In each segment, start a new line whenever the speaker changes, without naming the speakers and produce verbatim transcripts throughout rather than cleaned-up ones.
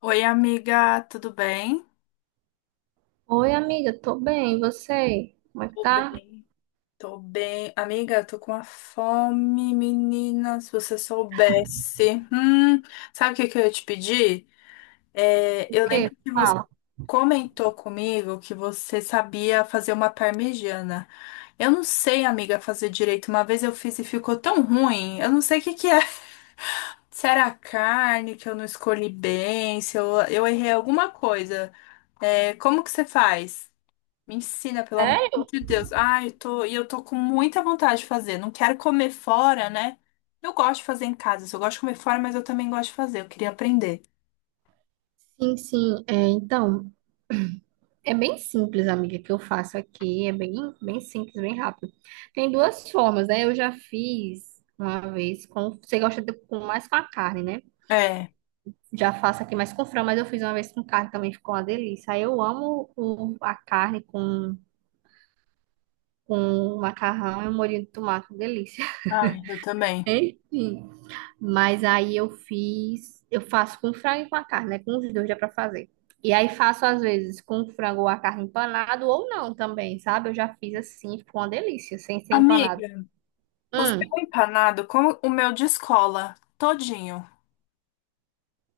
Oi, amiga, tudo bem?
Oi, amiga, tô bem, e você? Como é que
Tô
tá?
bem. Tô bem. Amiga, tô com uma fome, menina. Se você soubesse. Hum, sabe o que que eu ia te pedir? É,
O
eu
quê?
lembro que você
Fala.
comentou comigo que você sabia fazer uma parmegiana. Eu não sei, amiga, fazer direito. Uma vez eu fiz e ficou tão ruim. Eu não sei o que que é. Se era a carne que eu não escolhi bem, se eu, eu errei alguma coisa. É, como que você faz? Me ensina, pelo amor
É?
de Deus. Ai, eu tô, e eu tô com muita vontade de fazer. Não quero comer fora, né? Eu gosto de fazer em casa. Eu gosto de comer fora, mas eu também gosto de fazer. Eu queria aprender.
Sim, sim, é, então, é bem simples, amiga, que eu faço aqui, é bem, bem simples, bem rápido. Tem duas formas, né? Eu já fiz uma vez com, você gosta de, com, mais com a carne, né?
É.
Já faço aqui mais com frango, mas eu fiz uma vez com carne também, ficou uma delícia. Aí eu amo o- a carne com, com macarrão e um molhinho de tomate, delícia.
Ai, eu também.
Enfim. Mas aí eu fiz, eu faço com frango e com a carne, né? Com os dois dá pra fazer. E aí faço às vezes com frango ou a carne empanado ou não também, sabe? Eu já fiz assim, ficou uma delícia, sem ser empanado.
Amiga, o seu
Hum,
empanado, como o meu descola todinho.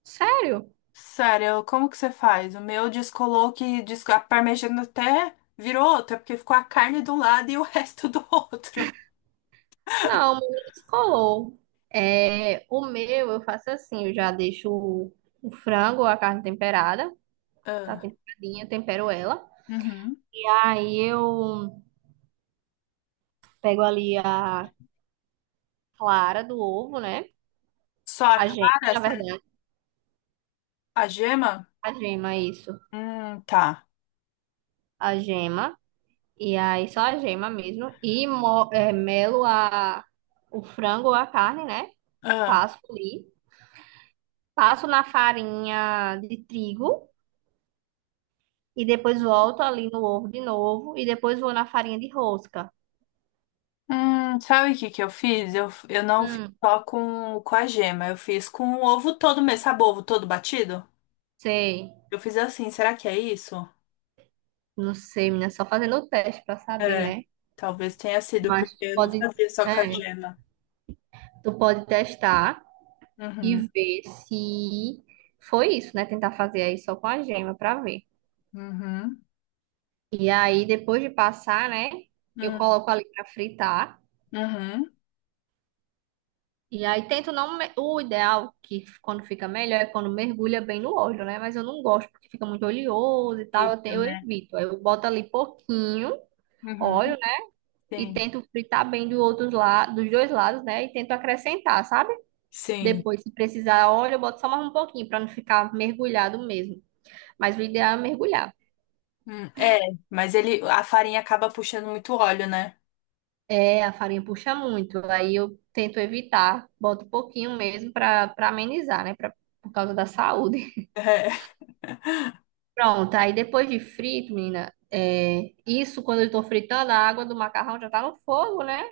sério?
Sério, como que você faz? O meu descolou que des- a parmegiana até virou outra, porque ficou a carne do lado e o resto do outro.
Não, mas não descolou. É, o meu eu faço assim, eu já deixo o, o frango ou a carne temperada, tá
Ah,
temperadinha, tempero ela.
uhum.
E aí eu pego ali a clara do ovo, né?
Só a
A gema,
clara,
na
essa-
verdade,
a gema?
a gema, isso.
Hum, tá.
A gema. E aí só a gema mesmo. E mo- é, melo a, o frango ou a carne, né?
Ah.
Passo ali. Passo na farinha de trigo. E depois volto ali no ovo de novo. E depois vou na farinha de rosca.
Hum, sabe o que que eu fiz? Eu, eu não fiz
Hum,
só com, com a gema, eu fiz com o ovo todo mesmo, sabe o ovo todo batido?
sei.
Eu fiz assim, será que é isso?
Não sei, menina. Só fazendo o teste pra saber,
É,
né?
talvez tenha sido,
Mas
porque eu não
pode.
fazia só com a
É,
gema.
tu pode testar e
Uhum,
ver se foi isso, né? Tentar fazer aí só com a gema pra ver.
uhum,
E aí, depois de passar, né? Eu
uhum,
coloco ali pra fritar.
uhum.
E aí tento não. me- O ideal, que quando fica melhor, é quando mergulha bem no óleo, né? Mas eu não gosto porque fica muito oleoso e tal.
Isso,
Eu, te- eu
né?
evito. Aí eu boto ali pouquinho óleo,
Uhum,
né? E
sim,
tento fritar bem do outros la... dos dois lados, né? E tento acrescentar, sabe?
sim.
Depois, se precisar óleo, eu boto só mais um pouquinho para não ficar mergulhado mesmo. Mas o ideal é mergulhar.
Hum, é, mas ele, a farinha acaba puxando muito óleo, né?
É, a farinha puxa muito. Aí eu tento evitar. Boto pouquinho mesmo para para amenizar, né? Pra... Por causa da saúde. Pronto, aí depois de frito, menina, é, isso quando eu tô fritando, a água do macarrão já tá no fogo, né?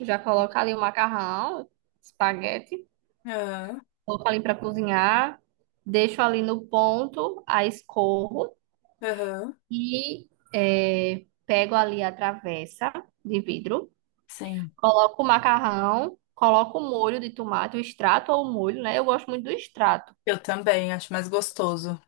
Já coloca ali o macarrão, espaguete,
É. Aham,
coloco ali pra cozinhar, deixo ali no ponto, aí escorro
aham.
e, é, pego ali a travessa de vidro,
Sim,
coloco o macarrão, coloco o molho de tomate, o extrato ou o molho, né? Eu gosto muito do extrato.
eu também, acho mais gostoso.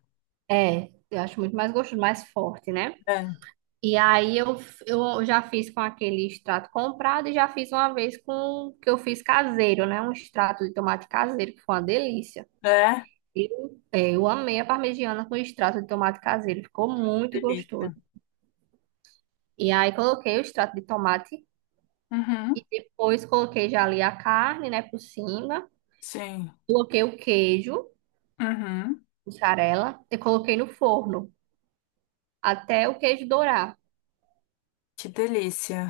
É, eu acho muito mais gostoso, mais forte, né?
É,
E aí eu, eu já fiz com aquele extrato comprado e já fiz uma vez com que eu fiz caseiro, né? Um extrato de tomate caseiro, que foi uma delícia.
é,
Eu, é, eu amei a parmegiana com extrato de tomate caseiro, ficou
que
muito gostoso.
delícia.
E aí coloquei o extrato de tomate
Uhum.
e depois coloquei já ali a carne, né, por cima.
Sim.
Coloquei o queijo,
Uhum.
mussarela, e coloquei no forno até o queijo dourar.
Que delícia.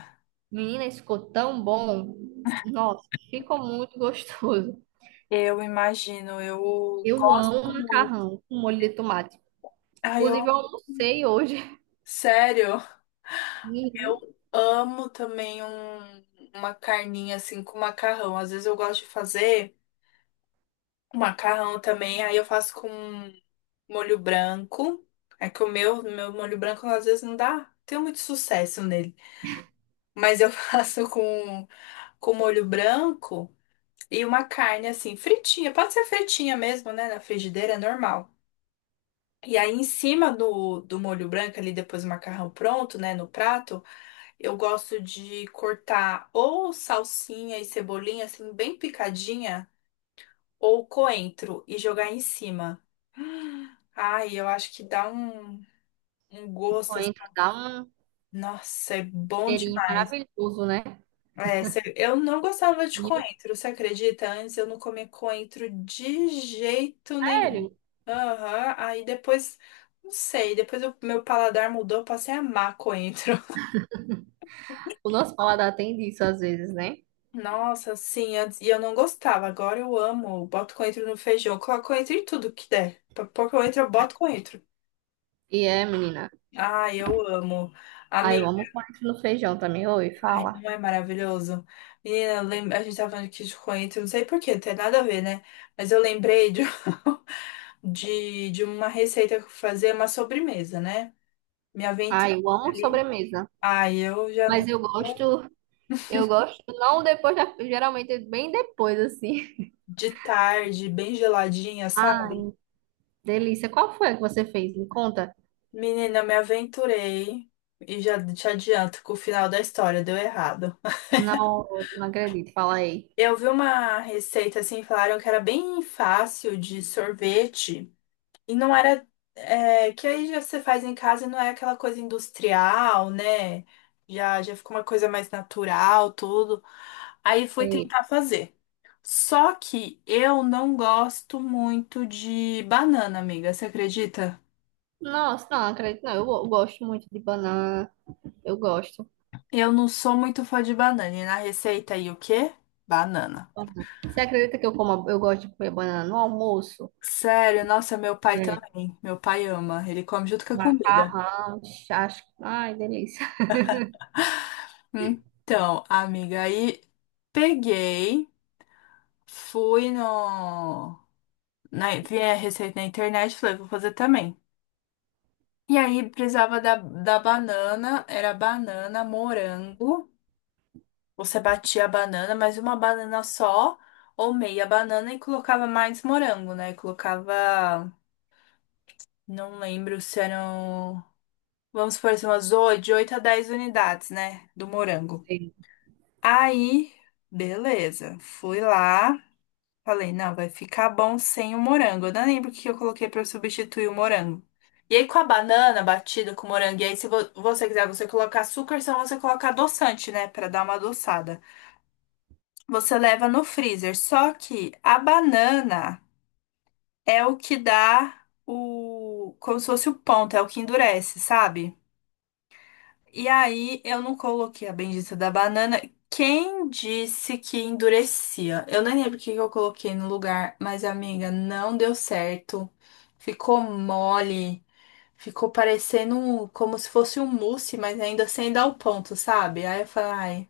Menina, isso ficou tão bom. Nossa, ficou muito gostoso.
Eu imagino, eu
Eu
gosto
amo
muito.
macarrão com molho de tomate.
Ai, eu,
Inclusive, eu almocei hoje.
sério,
E
eu amo também um- uma carninha assim com macarrão. Às vezes eu gosto de fazer um macarrão também, aí eu faço com molho branco. É que o meu, meu molho branco às vezes não dá, tenho muito sucesso nele. Mas eu faço com, com molho branco e uma carne assim, fritinha. Pode ser fritinha mesmo, né? Na frigideira, é normal. E aí, em cima do, do molho branco, ali depois do macarrão pronto, né, no prato, eu gosto de cortar ou salsinha e cebolinha, assim, bem picadinha, ou coentro e jogar em cima. Hum, Ai, eu acho que dá um, um
o
gosto assim.
coentro dá um
Nossa, é bom
cheirinho
demais.
maravilhoso, né?
É, sé- eu não gostava de
E,
coentro, você acredita? Antes eu não comia coentro de jeito nenhum.
sério,
Aham. Aí depois, não sei, depois o meu paladar mudou, eu passei a amar coentro.
o nosso paladar tem disso às vezes, né?
Nossa, sim, antes, e eu não gostava, agora eu amo. Eu boto coentro no feijão, eu coloco coentro em tudo que der. Pra pôr coentro, eu boto coentro.
E é, menina.
Ai, eu amo.
Ai, eu
Amiga,
amo coentro no feijão também. Oi,
ai,
fala.
não é maravilhoso? Menina, eu lem- a gente tava falando aqui de coentro, não sei por quê, não tem nada a ver, né? Mas eu lembrei de, de, de uma receita que eu fazia, uma sobremesa, né? Me aventurei
Ai, eu amo
ali.
sobremesa.
Ai, eu já não.
Mas eu gosto, eu gosto, não depois, da- geralmente bem depois, assim.
De tarde, bem geladinha, sabe?
Ai, delícia. Qual foi a que você fez? Me conta.
Menina, eu me aventurei e já te adianto que o final da história deu errado.
Não, não acredito. Fala aí.
Eu vi uma receita assim, falaram que era bem fácil de sorvete e não era. É, que aí já você faz em casa e não é aquela coisa industrial, né? Já, já ficou uma coisa mais natural, tudo. Aí fui
É,
tentar fazer. Só que eu não gosto muito de banana, amiga, você acredita?
nossa, não, acredito não. Eu, go- gosto muito de banana. Eu gosto.
Eu não sou muito fã de banana. E na receita aí o quê? Banana.
Banana. Você acredita que eu como, eu gosto de comer banana no almoço?
Sério, nossa, meu pai
É.
também. Meu pai ama. Ele come junto com a comida.
Macarrão, chás. Ai, delícia.
Então, amiga, aí peguei, fui no. Na, vi a receita na internet, falei, vou fazer também. E aí precisava da, da banana, era banana, morango. Você batia a banana, mas uma banana só, ou meia banana, e colocava mais morango, né? Colocava. Não lembro se eram. Vamos supor assim, umas oito, de oito a dez unidades, né? Do morango.
Sim.
Aí, beleza. Fui lá, falei, não, vai ficar bom sem o morango. Eu não lembro o que eu coloquei pra substituir o morango. E aí, com a banana batida com o morango, e aí, se vo- você quiser, você coloca açúcar, senão você coloca adoçante, né? Pra dar uma adoçada. Você leva no freezer. Só que a banana é o que dá o. Como se fosse o ponto, é o que endurece, sabe? E aí eu não coloquei a bendita da banana. Quem disse que endurecia? Eu nem lembro o que que eu coloquei no lugar, mas amiga, não deu certo. Ficou mole, ficou parecendo um- como se fosse um mousse, mas ainda sem dar o ponto, sabe? Aí eu falei, ai,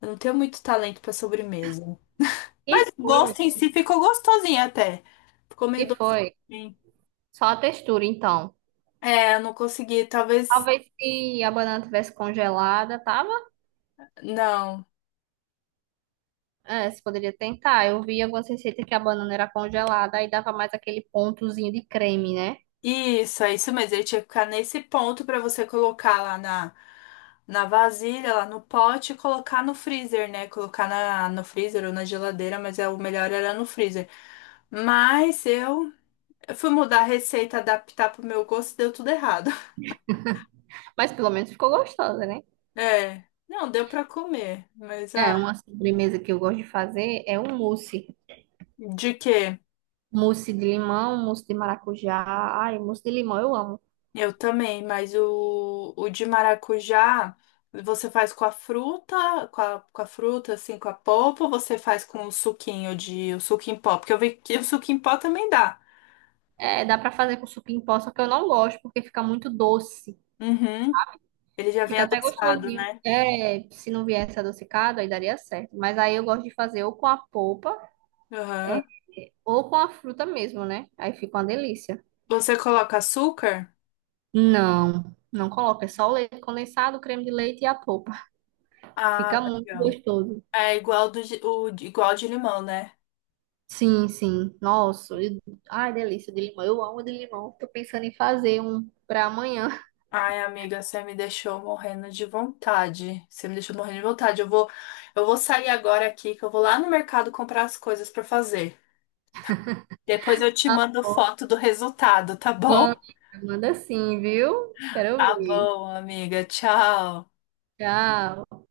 eu não tenho muito talento pra sobremesa.
E foi, meu
Gosto em
Deus?
si ficou gostosinho até. Ficou
E
meio
foi.
docinho.
Só a textura, então.
É, eu não consegui, talvez.
Talvez se a banana tivesse congelada, tava?
Não.
É, você poderia tentar. Eu vi algumas receitas que a banana era congelada, aí dava mais aquele pontozinho de creme, né?
Isso, é isso mesmo. Ele tinha que ficar nesse ponto pra você colocar lá na, na vasilha, lá no pote e colocar no freezer, né? Colocar na, no freezer ou na geladeira, mas é, o melhor era no freezer. Mas eu, eu fui mudar a receita, adaptar pro meu gosto e deu tudo errado.
Mas pelo menos ficou gostosa, né?
É, não, deu pra comer, mas
É,
ah,
uma sobremesa que eu gosto de fazer é um mousse.
de quê?
Mousse de limão, mousse de maracujá. Ai, mousse de limão eu amo.
Eu também, mas o, o de maracujá você faz com a fruta, com a, com a fruta, assim, com a polpa, ou você faz com o suquinho de, o suco em pó? Porque eu vi que o suco em pó também dá.
É, dá pra fazer com suco em pó, só que eu não gosto porque fica muito doce.
Uhum. Ele já vem
Fica até
adoçado,
gostosinho.
né?
É, se não viesse adocicado, aí daria certo. Mas aí eu gosto de fazer ou com a polpa
Aham.
ou com a fruta mesmo, né? Aí fica uma delícia.
Você coloca açúcar?
Não, não coloca. É só o leite condensado, o creme de leite e a polpa. Fica
Ah,
muito
legal.
gostoso.
É igual do, de- o, de- igual de limão, né?
Sim, sim. Nossa, e- ai, delícia de limão. Eu amo de limão. Tô pensando em fazer um pra amanhã.
Ai, amiga, você me deixou morrendo de vontade. Você me deixou morrendo de vontade. Eu vou, eu vou sair agora aqui, que eu vou lá no mercado comprar as coisas pra fazer. Depois eu te mando foto do resultado, tá bom?
Manda, manda sim, viu? Quero
Tá
ouvir.
bom, amiga. Tchau.
Tchau.